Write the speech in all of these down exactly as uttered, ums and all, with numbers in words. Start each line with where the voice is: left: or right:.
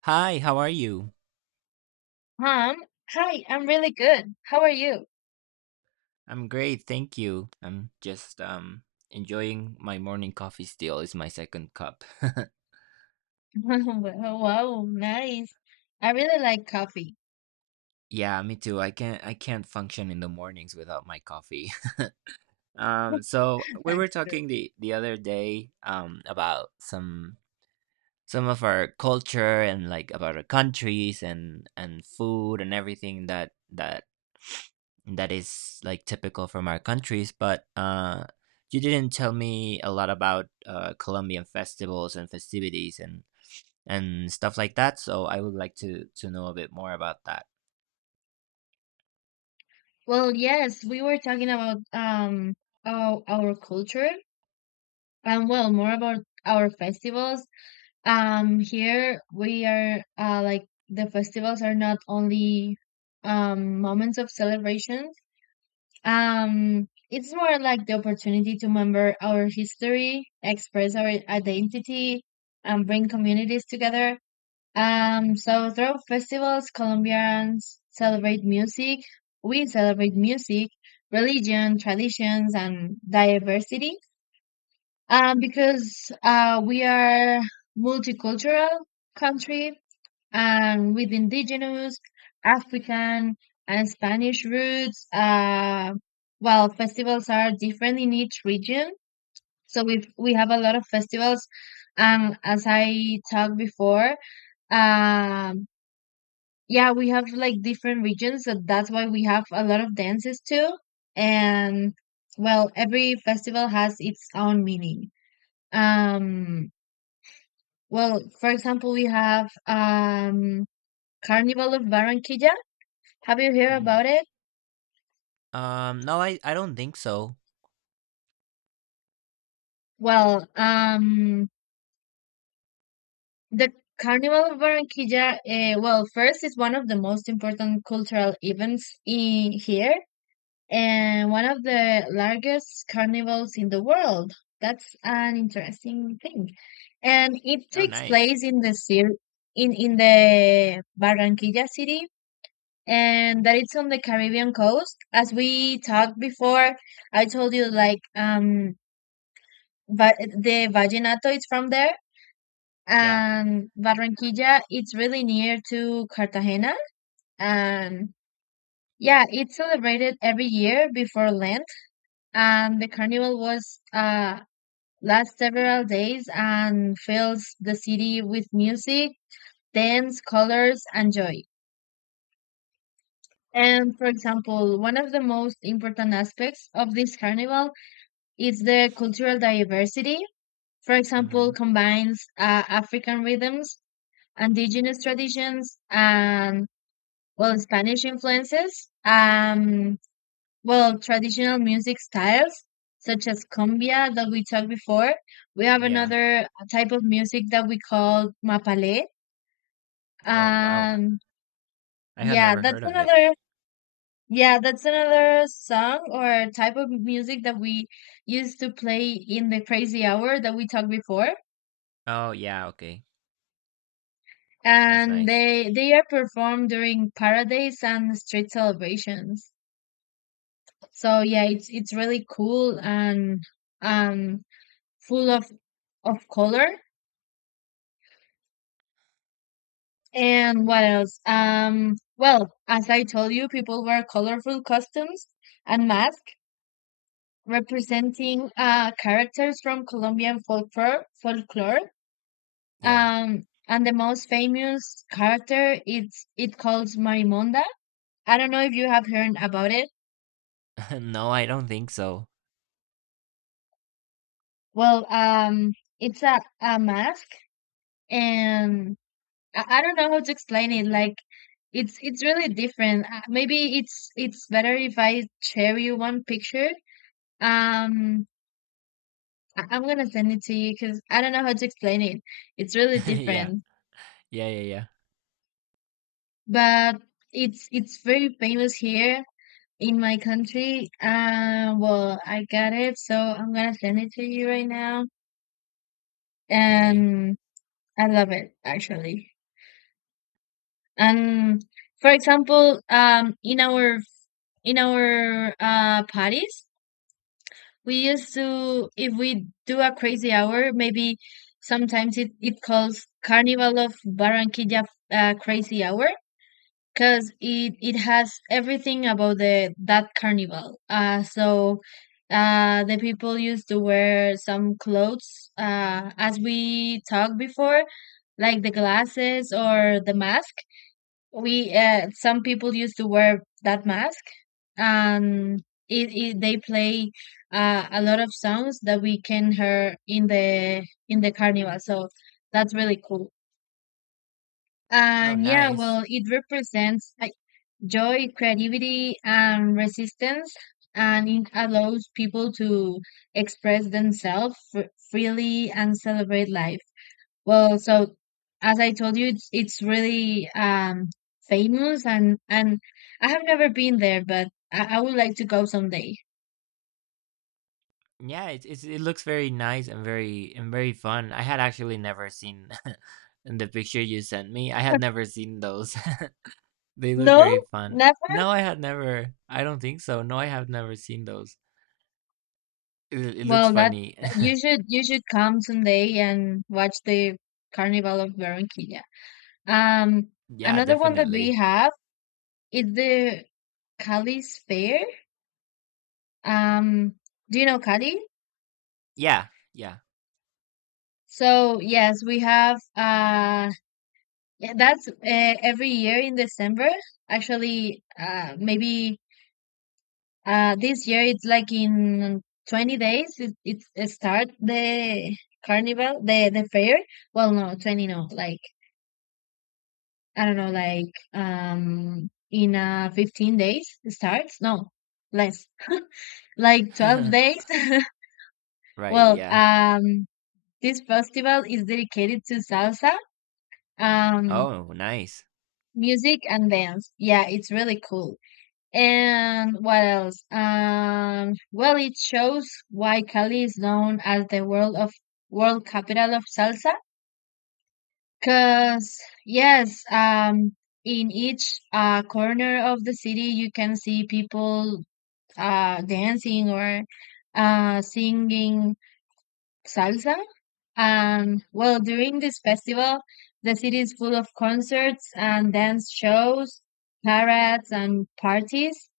right: Hi, how are you?
left: Hi, I'm- hi, I'm really good. How are you?
right: I'm great, thank you. I'm just um enjoying my morning coffee still. It's my second cup.
left: Wow, nice. I really like coffee.
right: Yeah, me too. I can't I can't function in the mornings without my coffee. Um so we were
left: That's true.
right: talking the the other day um about some some of our culture and like about our countries and and food and everything that that that is like typical from our countries but uh you didn't tell me a lot about uh colombian festivals and festivities and and stuff like that, so I would like to to know a bit more about that.
left: Well, yes, we were talking about um our, our culture and, well, more about our festivals. Um, here we are uh like the festivals are not only um moments of celebration. Um, it's more like the opportunity to remember our history, express our identity, and bring communities together. Um, so through festivals, Colombians celebrate music. We celebrate music, religion, traditions, and diversity. Um, because uh, we are multicultural country, and with indigenous, African and Spanish roots. Uh, well, festivals are different in each region, so we we have a lot of festivals. And as I talked before, um, yeah, we have like different regions, so that's why we have a lot of dances too. And, well, every festival has its own meaning. Um, well, for example, we have, um, Carnival of Barranquilla. Have you heard
right: Mm.
left: about it?
right: Um no, i i don't think so.
left: Well, um, the Carnival of Barranquilla, uh, well, first is one of the most important cultural events in here and one of the largest carnivals in the world. That's an interesting thing. And it
right: Oh,
left: takes
right: nice.
left: place in the cir- in in the Barranquilla city, and that it's on the Caribbean coast. As we talked before, I told you like um but the vallenato is from there,
right: Yeah.
left: and Barranquilla it's really near to Cartagena. And yeah, it's celebrated every year before Lent, and the carnival was uh lasts several days and fills the city with music, dance, colors and joy. And for example, one of the most important aspects of this carnival is the cultural diversity. For
right: Mm-hmm.
left: example, combines uh, African rhythms, indigenous traditions and, well, Spanish influences. Um, well, traditional music styles such as cumbia that we talked before. We have
right: Yeah.
left: another type of music that we call mapalé.
right: Oh wow, i
left: Um,
right: I had
left: yeah,
right: never
left: that's
right: heard of it.
left: another. Yeah, that's another song or type of music that we used to play in the crazy hour that we talked before.
right: Oh yeah, okay. That's
left: And
right: nice.
left: they they are performed during parades and street celebrations. So yeah, it's it's really cool and um full of of color. And what else? Um well, as I told you, people wear colorful costumes and masks representing uh characters from Colombian folklore folklore.
right: Yeah.
left: Um and the most famous character, it's it calls Marimonda. I don't know if you have heard about it.
right: No, I don't think so.
left: Well, um it's a, a mask, and I, I don't know how to explain it. Like it's it's really different. Uh, maybe it's it's better if I share you one picture. Um, I, I'm gonna send it to you because I don't know how to explain it. It's really
right: Yeah.
left: different,
right: Yeah, yeah, yeah.
left: but it's it's very famous here in my country. Uh, well, I got it, so I'm gonna send it to you right now.
right: Okay.
left: And I love it actually. And for example, um, in our in our uh parties, we used to, if we do a crazy hour, maybe sometimes it, it calls Carnival of Barranquilla, uh, Crazy Hour, because it, it has everything about the that carnival. Uh, so uh, the people used to wear some clothes, uh, as we talked before, like the glasses or the mask. We uh, some people used to wear that mask, and it, it they play uh, a lot of songs that we can hear in the in the carnival. So that's really cool,
right: Oh,
left: and yeah,
right: nice.
left: well, it represents like joy, creativity and resistance, and it allows people to express themselves fr- freely and celebrate life. Well, so as I told you, it's it's really um famous, and and I have never been there, but I, I would like to go someday.
right: Yeah, it's, it's it looks very nice and very and very fun. I had actually never seen in the picture you sent me. I had never seen those. They look
left: No,
right: very fun.
left: never.
right: No, I had never. I don't think so. No, I have never seen those. It, it looks
left: Well, that
right: funny.
left: you should you should come someday and watch the Carnival of Barranquilla. Um,
right: Yeah,
left: Another one that we
right: definitely.
left: have is the Cali's Fair. Um, do you know Cali?
right: Yeah, yeah.
left: So yes, we have. Uh, Yeah, that's uh, every year in December. Actually, uh, maybe uh, this year it's like in twenty days it, it it start the carnival, the the fair. Well, no, twenty, no, like I don't know, like um in uh fifteen days it starts. No, less. Like twelve days.
right: Right,
left: Well,
right: yeah.
left: um this festival is dedicated to salsa, um
right: Oh, nice.
left: music and dance. Yeah, it's really cool. And what else? Um, well, it shows why Cali is known as the world of world capital of salsa. Cause yes, um, in each uh, corner of the city, you can see people uh, dancing or uh, singing salsa. Um, well, during this festival, the city is full of concerts and dance shows, parades and parties.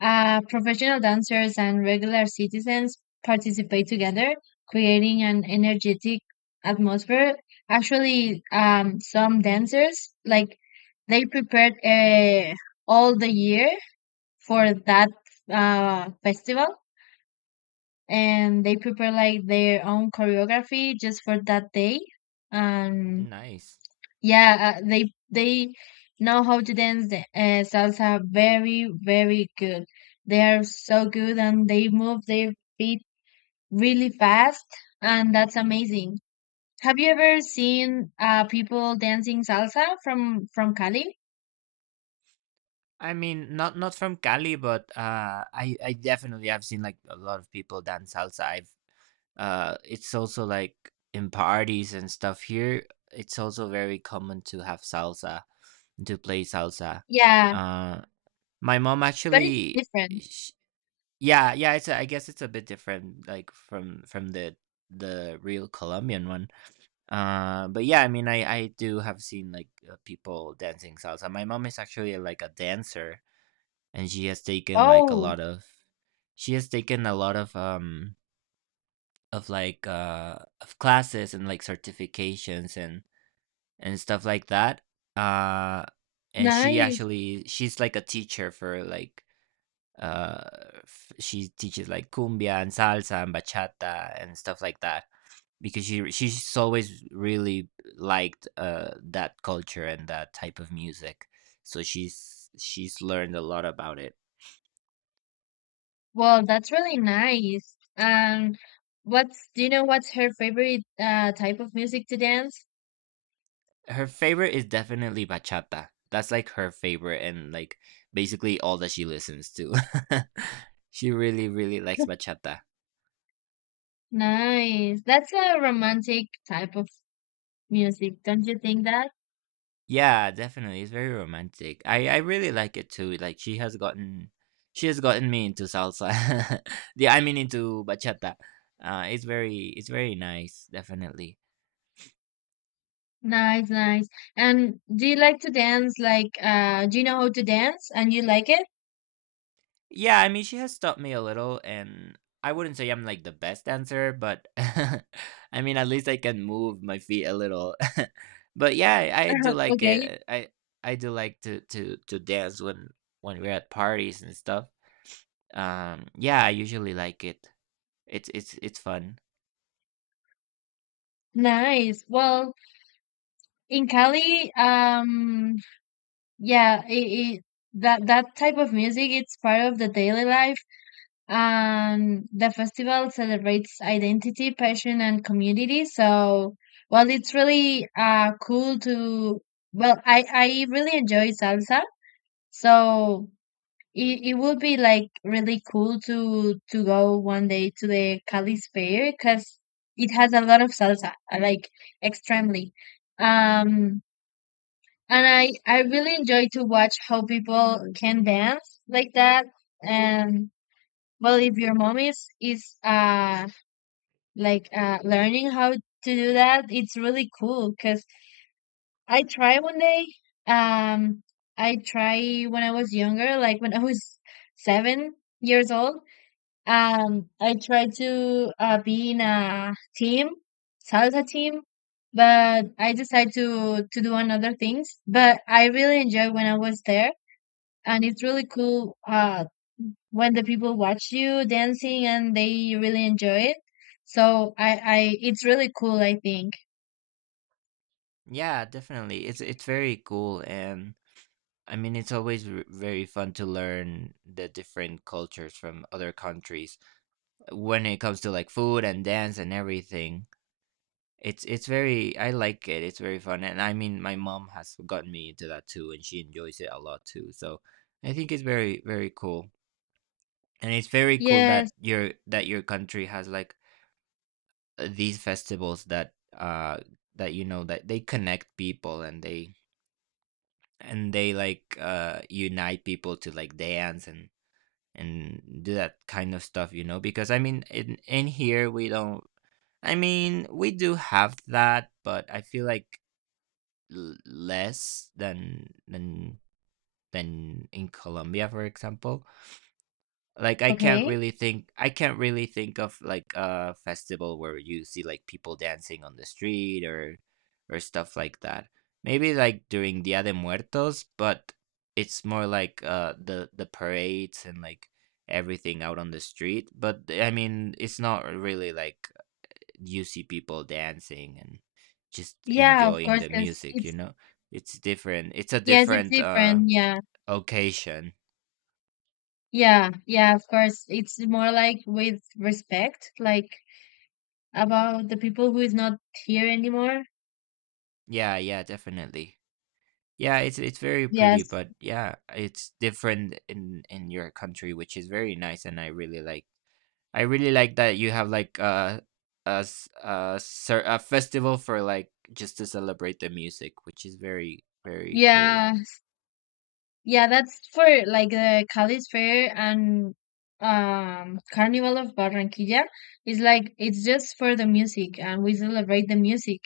left: Uh, professional dancers and regular citizens participate together, creating an energetic atmosphere. Actually, um, some dancers, like, they prepared uh, all the year for that uh, festival, and they prepare like their own choreography just for that day. And
right: Nice.
left: yeah, uh, they they know how to dance the- uh, salsa very very good. They are so good, and they move their feet really fast, and that's amazing. Have you ever seen uh people dancing salsa from from Cali?
right: I mean, not not from Cali, but uh, I I definitely have seen like a lot of people dance salsa. I've uh, it's also like in parties and stuff here. It's also very common to have salsa to play salsa.
left: Yeah,
right: Uh, my mom
left: but it's
right: actually,
left: different.
right: sh yeah, yeah. It's a, I guess it's a bit different, like from from the the real Colombian one. Uh, but yeah, I mean, I I do have seen like uh, people dancing salsa. My mom is actually like a dancer and she has taken like a
left: Oh,
right: lot of she has taken a lot of um of like uh of classes and like certifications and and stuff like that. uh and she
left: nice.
right: actually she's like a teacher for like uh f- she teaches like cumbia and salsa and bachata and stuff like that because she she's always really liked uh that culture and that type of music, so she's she's learned a lot about it.
left: Well, that's really nice. Um, what's do you know what's her favorite uh type of music to dance?
right: Her favorite is definitely bachata. That's like her favorite and like basically all that she listens to. She really really likes bachata.
left: Nice. That's a romantic type of music, don't you think that?
right: Yeah, definitely. It's very romantic. I I really like it too. Like she has gotten she has gotten me into salsa. yeah, I mean into bachata. Uh it's very it's very nice, definitely.
left: Nice, nice. And do you like to dance like uh do you know how to dance and you like it?
right: Yeah, I mean, she has taught me a little, and I wouldn't say I'm like the best dancer, but I mean, at least I can move my feet a little. But yeah, I, I do like
left: Okay.
right: it. I I do like to to to dance when when we're at parties and stuff. Um, yeah, I usually like it. It's it's it's fun.
left: Nice. Well, in Cali, um yeah, it, it that that type of music it's part of the daily life, and the festival celebrates identity, passion, and community. So, well, it's really uh cool to, well, I I really enjoy salsa. So it it would be like really cool to to go one day to the Cali Fair because it has a lot of salsa, uh, like, extremely. Um, and I I really enjoy to watch how people can dance like that. And, well, if your mom is is uh like uh learning how to do that, it's really cool because I try one day. Um, I try when I was younger, like when I was seven years old. Um, I tried to uh, be in a team, salsa team, but I decided to to do another things. But I really enjoyed when I was there, and it's really cool. Uh, when the people watch you dancing and they really enjoy it. So I, I, it's really cool, I think.
right: Yeah, definitely. It's it's very cool, and I mean, it's always r- very fun to learn the different cultures from other countries, when it comes to like food and dance and everything. It's it's very I like it. It's very fun, and I mean my mom has gotten me into that too, and she enjoys it a lot too. So I think it's very very cool, and it's very cool
left: Yes.
right: that your that your country has like uh, these festivals that uh that you know that they connect people and they and they like uh unite people to like dance and and do that kind of stuff, you know because I mean in in here we don't, I mean, we do have that, but I feel like l- less than than than in Colombia, for example. Like I can't
left: Okay.
right: really think I can't really think of like a festival where you see like people dancing on the street or or stuff like that. Maybe like during Dia de Muertos, but it's more like uh the the parades and like everything out on the street. But I mean, it's not really like you see people dancing and just
left: Yeah, of
right: enjoying
left: course,
right: the
left: 'cause
right: music, you
left: it's,
right: know it's different, it's a
left: yes, it's
right: different uh
left: different. Yeah.
right: occasion.
left: Yeah. Yeah, of course. It's more like with respect, like about the people who is not here anymore.
right: Yeah, yeah, definitely. Yeah, it's it's very pretty,
left: Yes.
right: but yeah, it's different in in your country, which is very nice, and I really like I really like that you have like uh a, s- a, cer- a festival for like just to celebrate the music, which is very very cool.
left: Yeah. Yeah, that's for like the Cali Fair and um Carnival of Barranquilla. It's like it's just for the music, and we celebrate the music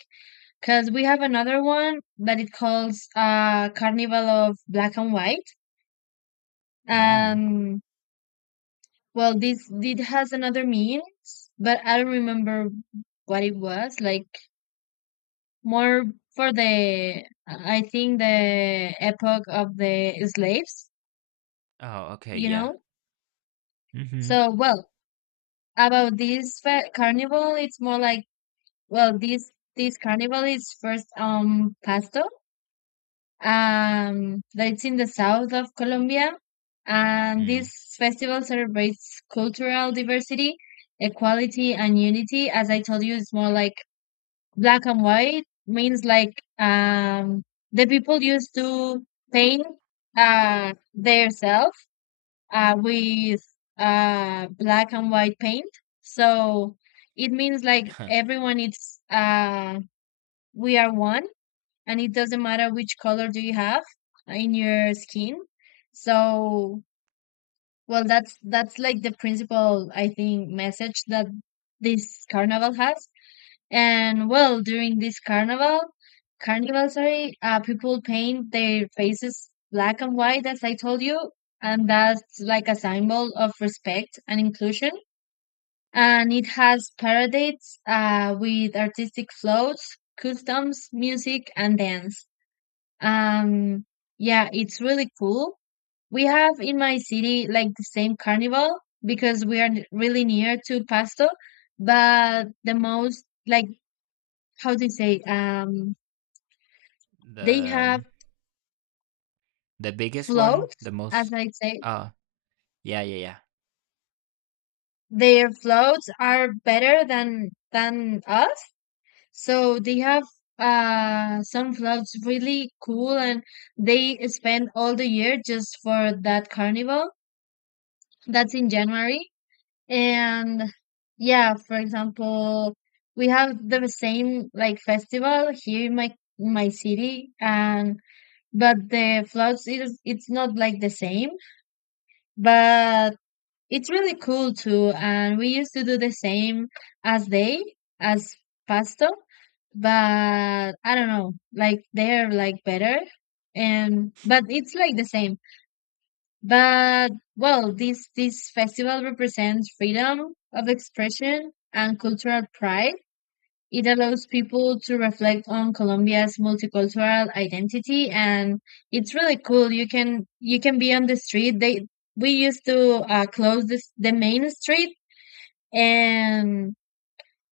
left: because we have another one that it calls uh Carnival of Black and White.
right: Mm.
left: Um well, this it has another means, but I don't remember what it was. Like more for the, I think, the epoch of the slaves,
right: Oh okay,
left: you
right: yeah.
left: know?
right: Hmm.
left: So, well, about this fe- carnival it's more like, well, this this carnival is first um Pasto, um that's in the south of Colombia, and this
right: Mm.
left: festival celebrates cultural diversity, equality and unity. As I told you, it's more like black and white means like um the people used to paint uh their self uh, with uh, black and white paint. So it means like everyone is uh, we are one, and it doesn't matter which color do you have in your skin. So, well, that's that's like the principal, I think, message that this carnival has. And, well, during this carnival, carnival, sorry, uh, people paint their faces black and white, as I told you, and that's like a symbol of respect and inclusion. And it has parades uh, with artistic floats, customs, music, and dance. Um, yeah, it's really cool. We have in my city like the same carnival because we are n- really near to Pasto, but the most like, how do you say, um they
right: the
left: have
right: um, The biggest one,
left: floats,
right: the
left: as
right: most.
left: I say,
right: Oh, yeah, yeah, yeah.
left: their floats are better than than us. So they have uh some floats really cool, and they spend all the year just for that carnival. That's in January. And yeah, for example, we have the same like festival here in my my city, and but the floats is it's not like the same. But it's really cool too, and we used to do the same as they, as Pasto, but I don't know, like they're like better, and but it's like the same. But, well, this this festival represents freedom of expression and cultural pride. It allows people to reflect on Colombia's multicultural identity, and it's really cool. You can you can be on the street. They we used to uh, close this, the main street. And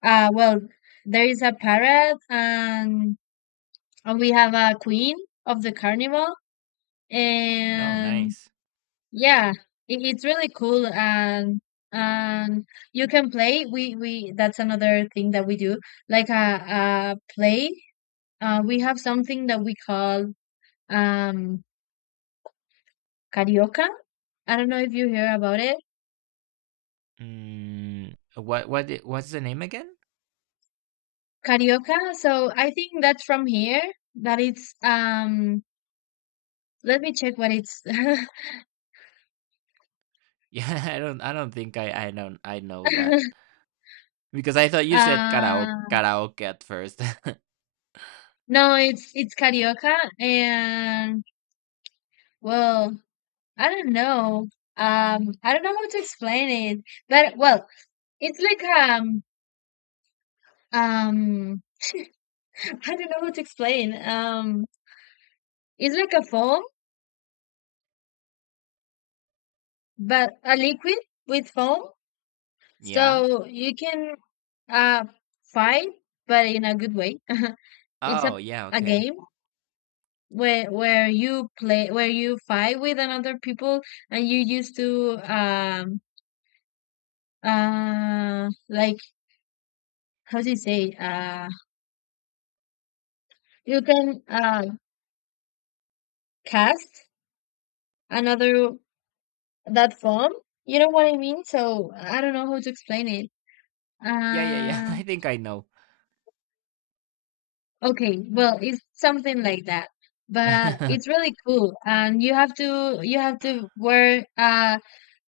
left: uh well there is a parrot, and and we have a queen of the carnival.
right: Oh,
left: And
right: nice.
left: yeah, it, it's really cool. And and you can play. We we that's another thing that we do, like a, a play. Uh we have something that we call um carioca. I don't know if you hear about it.
right: Mm, what what i- what's the name again?
left: Carioca, so I think that's from here, that it's um let me check what it's.
right: Yeah, I don't I don't think I I don't I know that because I thought you said karaoke
left: Uh,
right: karaoke at first.
left: no, it's it's Carioca, and well, I don't know. Um, I don't know how to explain it, but well, it's like um um I don't know how to explain. Um, it's like a foam, but a liquid with foam,
right: Yeah.
left: so you can uh fight, but in a good way. It's a
right: Oh, yeah.
left: a
right: Okay.
left: game where where you play, where you fight with another people. And you used to um uh like, how do you say, uh you can uh cast another, that form. You know what I mean? So I don't know how to explain it.
right: Yeah, yeah, yeah.
left: Uh,
right: I think I know.
left: okay, well, it's something like that. But it's really cool, and you have to you have to wear uh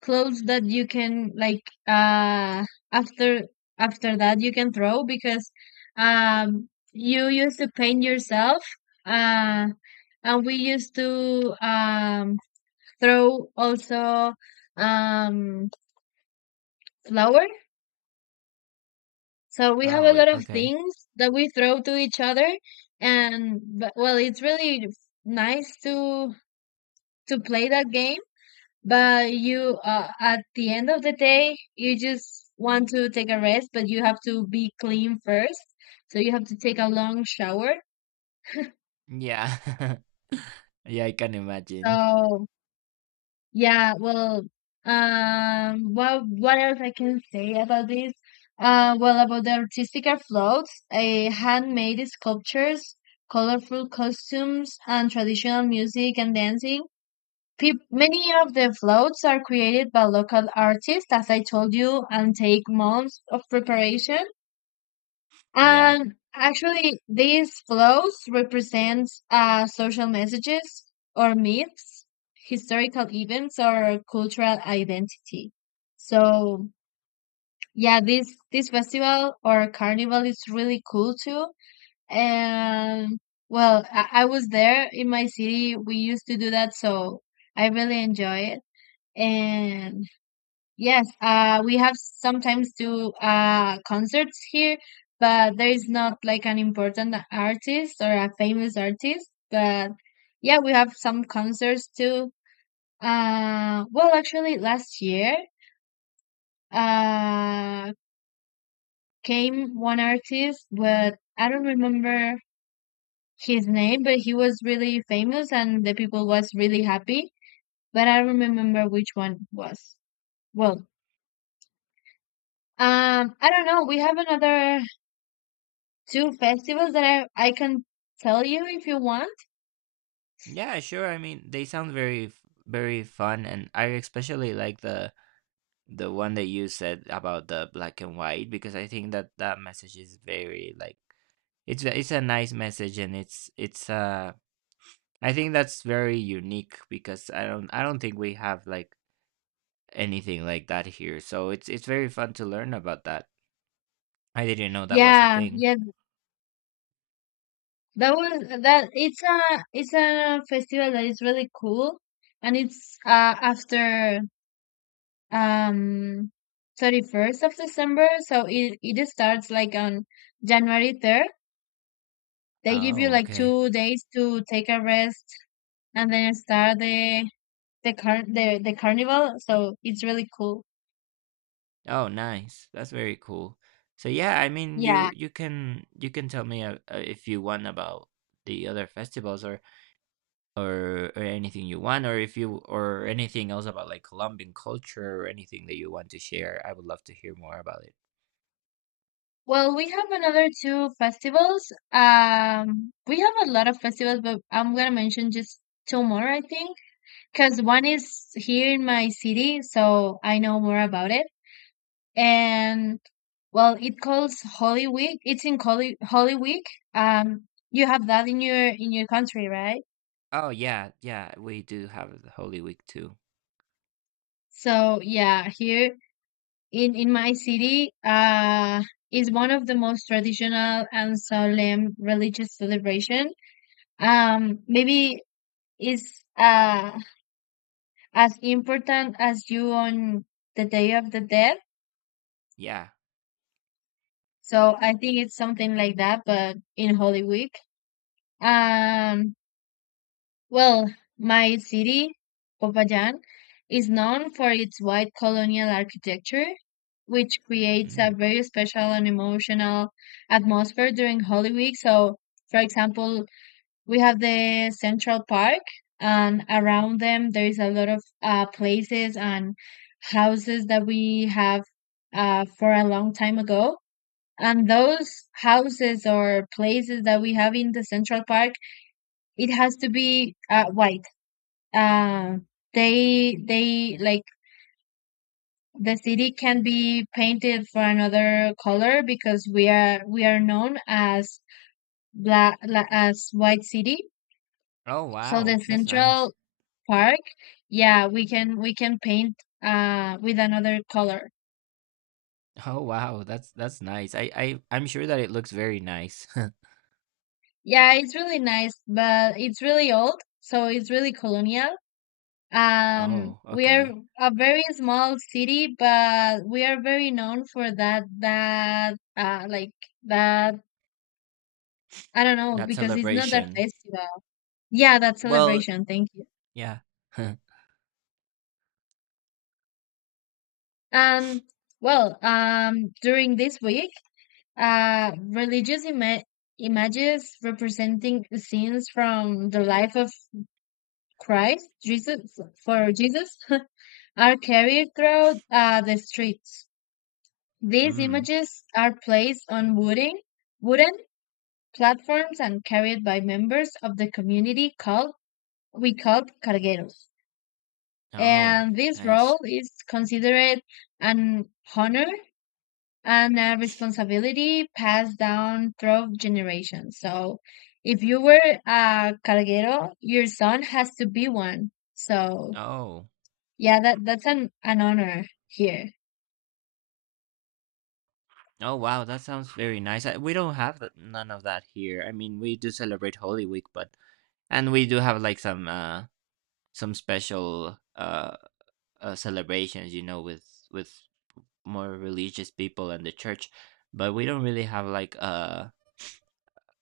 left: clothes that you can, like, uh after after that you can throw. Because um you used to paint yourself. uh. And we used to um, throw also um, flour. So we have
right: Oh,
left: a lot
right: wait,
left: of
right: okay.
left: things that we throw to each other. And But, well, it's really nice to to play that game. But you, uh, at the end of the day, you just want to take a rest, but you have to be clean first. So you have to take a long shower.
right: Yeah. Yeah, I can imagine.
left: So, yeah, well, um, what what else I can say about this? Uh, well, about the artistic afloats, uh, handmade sculptures, colorful costumes, and traditional music and dancing. Peop Many of the floats are created by local artists, as I told you, and take months of preparation.
right: Yeah.
left: Um, actually, these flows represent uh, social messages, or myths, historical events, or cultural identity. So, yeah, this this festival or carnival is really cool too. And well, I, I was there in my city. We used to do that, so I really enjoy it. And yes, uh, we have sometimes do uh, concerts here, but there is not like an important artist or a famous artist. But yeah, we have some concerts too. Uh, well, actually, last year uh, came one artist, but I don't remember his name, but he was really famous and the people was really happy. But I don't remember which one was. Well, um, I don't know. We have another two festivals that I I can tell you if you want.
right: Yeah, sure. I mean, they sound very f- very fun, and I especially like the the one that you said about the black and white, because I think that that message is very like it's a- it's a nice message and it's it's uh I think that's very unique because i don't I don't think we have like anything like that here, so it's it's very fun to learn about that. I didn't know that was a
left: Yeah,
right: thing.
left: yeah, that was that. It's a it's a festival that is really cool, and it's uh after um thirty first of December, so it it starts like on January third. They give you
right: Oh
left: like
right: okay.
left: two days to take a rest, and then start the the car the the carnival. So it's really cool.
right: Oh nice, that's very cool. So yeah, I mean,
left: Yeah.
right: you you can you can tell me uh, uh, if you want about the other festivals or or or anything you want, or if you, or anything else about like colombian culture or anything that you want to share, I would love to hear more about it.
left: Well, we have another two festivals. Um, we have a lot of festivals, but I'm gonna mention just two more, I think, because one is here in my city, so I know more about it. And well, it calls Holy Week. It's in Holy Holy Week. Um, you have that in your in your country, right?
right: Oh yeah, yeah, we do have the holy week too.
left: So yeah, here in in my city, uh, is one of the most traditional and solemn religious celebration. Um, maybe is uh, as important as you on the Day of the Dead.
right: Yeah.
left: So I think it's something like that, but in Holy Week. Um, well, my city, Popayan, is known for its white colonial architecture, which creates a
right: Mm.
left: very special and emotional atmosphere during Holy Week. So, for example, we have the Central Park, and around them there is a lot of uh, places and houses that we have, uh, for a long time ago. And those houses or places that we have in the Central Park, it has to be uh, white. Uh, they they, like, the city can be painted for another color, because we are we are known as black la- as white city.
right: Oh
left: So the
right: wow, that's nice.
left: central park, yeah, we can we can paint uh with another color.
right: Oh wow, that's that's nice. i i I'm sure that it looks very nice.
left: Yeah, it's really nice, but it's really old, so it's really colonial. Um,
right: Oh
left: we are
right: okay.
left: a very small city, but we are very known for that that uh like, that, I don't know,
right: That
left: because it's not that
right: celebration.
left: festival. Yeah, that
right: Well,
left: celebration. Thank you.
right: yeah.
left: Um, well, um, during this week. Uh, religious ima- images representing scenes from the life of Christ, Jesus, for Jesus, are carried throughout uh, the streets. These
right: Mm.
left: images are placed on wooden, wooden platforms and carried by members of the community called we called cargueros.
right: Oh,
left: And this
right: nice.
left: role is considered an honor and a responsibility passed down through generations. So if you were a carguero, your son has to be one. So
right: Oh.
left: yeah, that that's an, an honor here.
right: Oh wow, that sounds very nice. I, we don't have th- none of that here. I mean, we do celebrate Holy Week, but, and we do have like some uh some special uh, uh celebrations, you know, with with more religious people and the church, but we don't really have like uh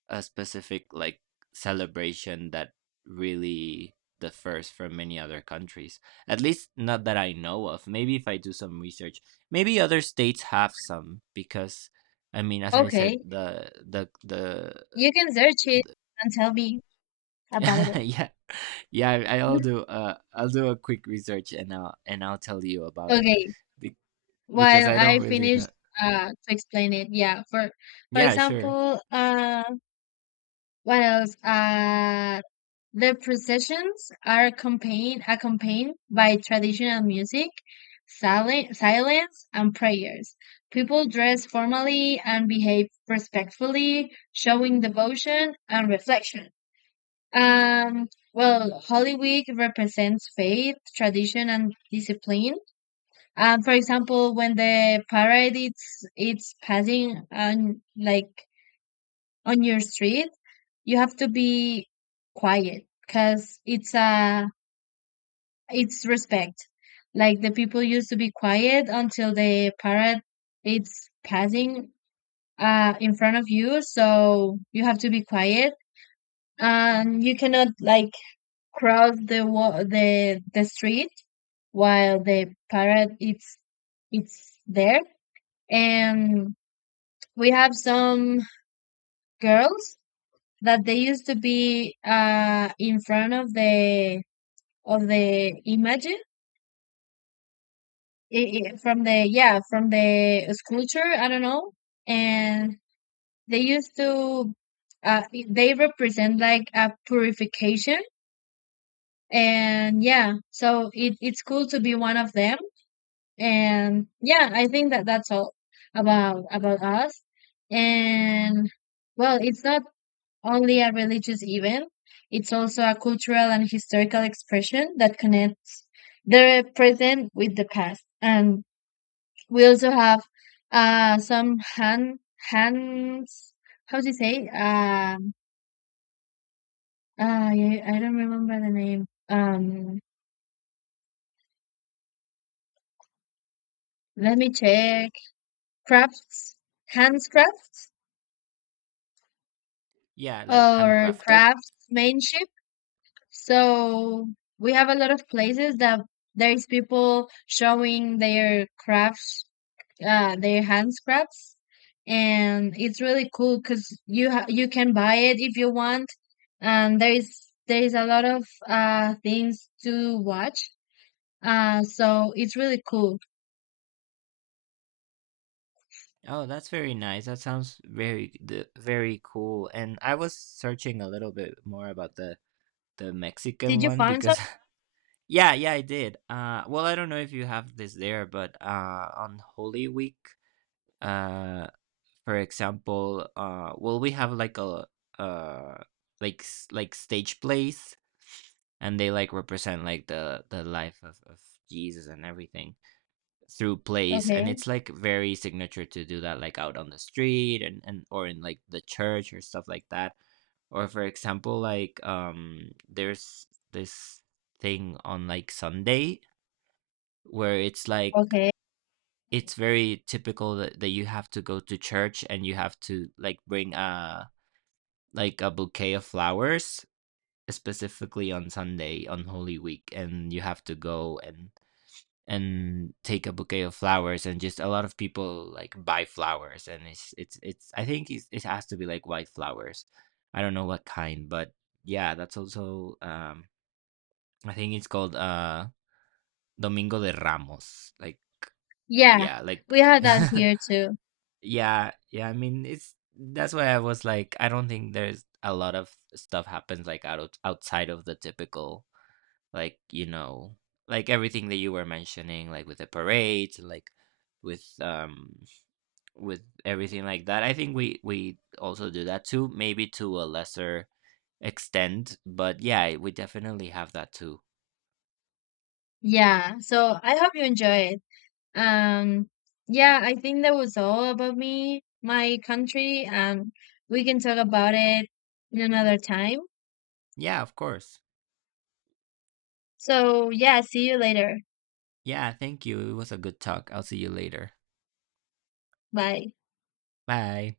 right: a specific like celebration that really differs from many other countries. At least not that I know of. Maybe if I do some research, maybe other states have some, because I mean, as I said,
left: Okay.
right: the the the,
left: You can search it
right: the
left: and tell me about it.
right: yeah, yeah, I, I'll do uh I'll do a quick research and I'll and I'll tell you about it.
left: Okay.
right: Be- because
left: While
right: I don't
left: I
right: really
left: finish
right: know.
left: uh to explain it, yeah. For for
right: Yeah, sure.
left: example, uh what else? Uh The processions are accompanied, accompanied by traditional music, silen- silence, and prayers. People dress formally and behave respectfully, showing devotion and reflection. Um, well, Holy Week represents faith, tradition, and discipline. Um, for example, when the parade it's it's passing, on like, on your street, you have to be quiet because it's a it's respect. Like, the people used to be quiet until the parrot it's passing uh in front of you, so you have to be quiet, and you cannot, like, cross the wa- the the street while the parrot it's it's there. And we have some girls that they used to be uh in front of the of the image. I- i- from the, yeah, from the sculpture, I don't know. And they used to uh, they represent like a purification. And yeah, so it, it's cool to be one of them. And yeah, I think that that's all about about us. And well, it's not only a religious event, it's also a cultural and historical expression that connects the present with the past. And we also have uh some hand hands, how do you say? Um ah yeah, I don't remember the name. Um let me check. Crafts, hands crafts,
right: Yeah, like
left: or
right: handcrafted.
left: craftsmanship. So we have a lot of places that there's people showing their crafts, uh, their hand scraps, and it's really cool because you ha- you can buy it if you want, and there is there is a lot of uh things to watch. Uh, so it's really cool.
right: Oh, that's very nice. That sounds very the very cool. And I was searching a little bit more about the the
left: Did
right: Mexican
left: you
right: one
left: find some?
right: because yeah, yeah, I did. Uh well, I don't know if you have this there, but uh on Holy Week, uh for example, uh well, we have like a uh like s- like stage plays and they like represent like the the life of of Jesus and everything through plays, and
left: Okay,
right: it's like very signature to do that like out on the street and, and or in like the church or stuff like that, or for example like um there's this thing on like sunday where it's like
left: okay,
right: it's very typical that, that you have to go to church and you have to like bring a like a bouquet of flowers specifically on sunday on holy week, and you have to go and and take a bouquet of flowers, and just a lot of people like buy flowers, and it's it's it's I think it's, it has to be like white flowers. I don't know what kind, but yeah, that's also um I think it's called uh domingo de ramos, like
left: yeah,
right: yeah, like
left: we have that here too.
right: yeah, yeah, I mean, it's that's why I was like I don't think there's a lot of stuff happens like out outside of the typical. Like, you know, like everything that you were mentioning, like with the parades, and like with um with everything like that. I think we we also do that too, maybe to a lesser extent, but yeah, we definitely have that too.
left: Yeah, so I hope you enjoy it. Um, yeah, I think that was all about me, my country. Um, we can talk about it in another time.
right: Yeah, of course.
left: So, yeah, see you later.
right: Yeah, thank you. It was a good talk. I'll see you later.
left: Bye.
right: Bye.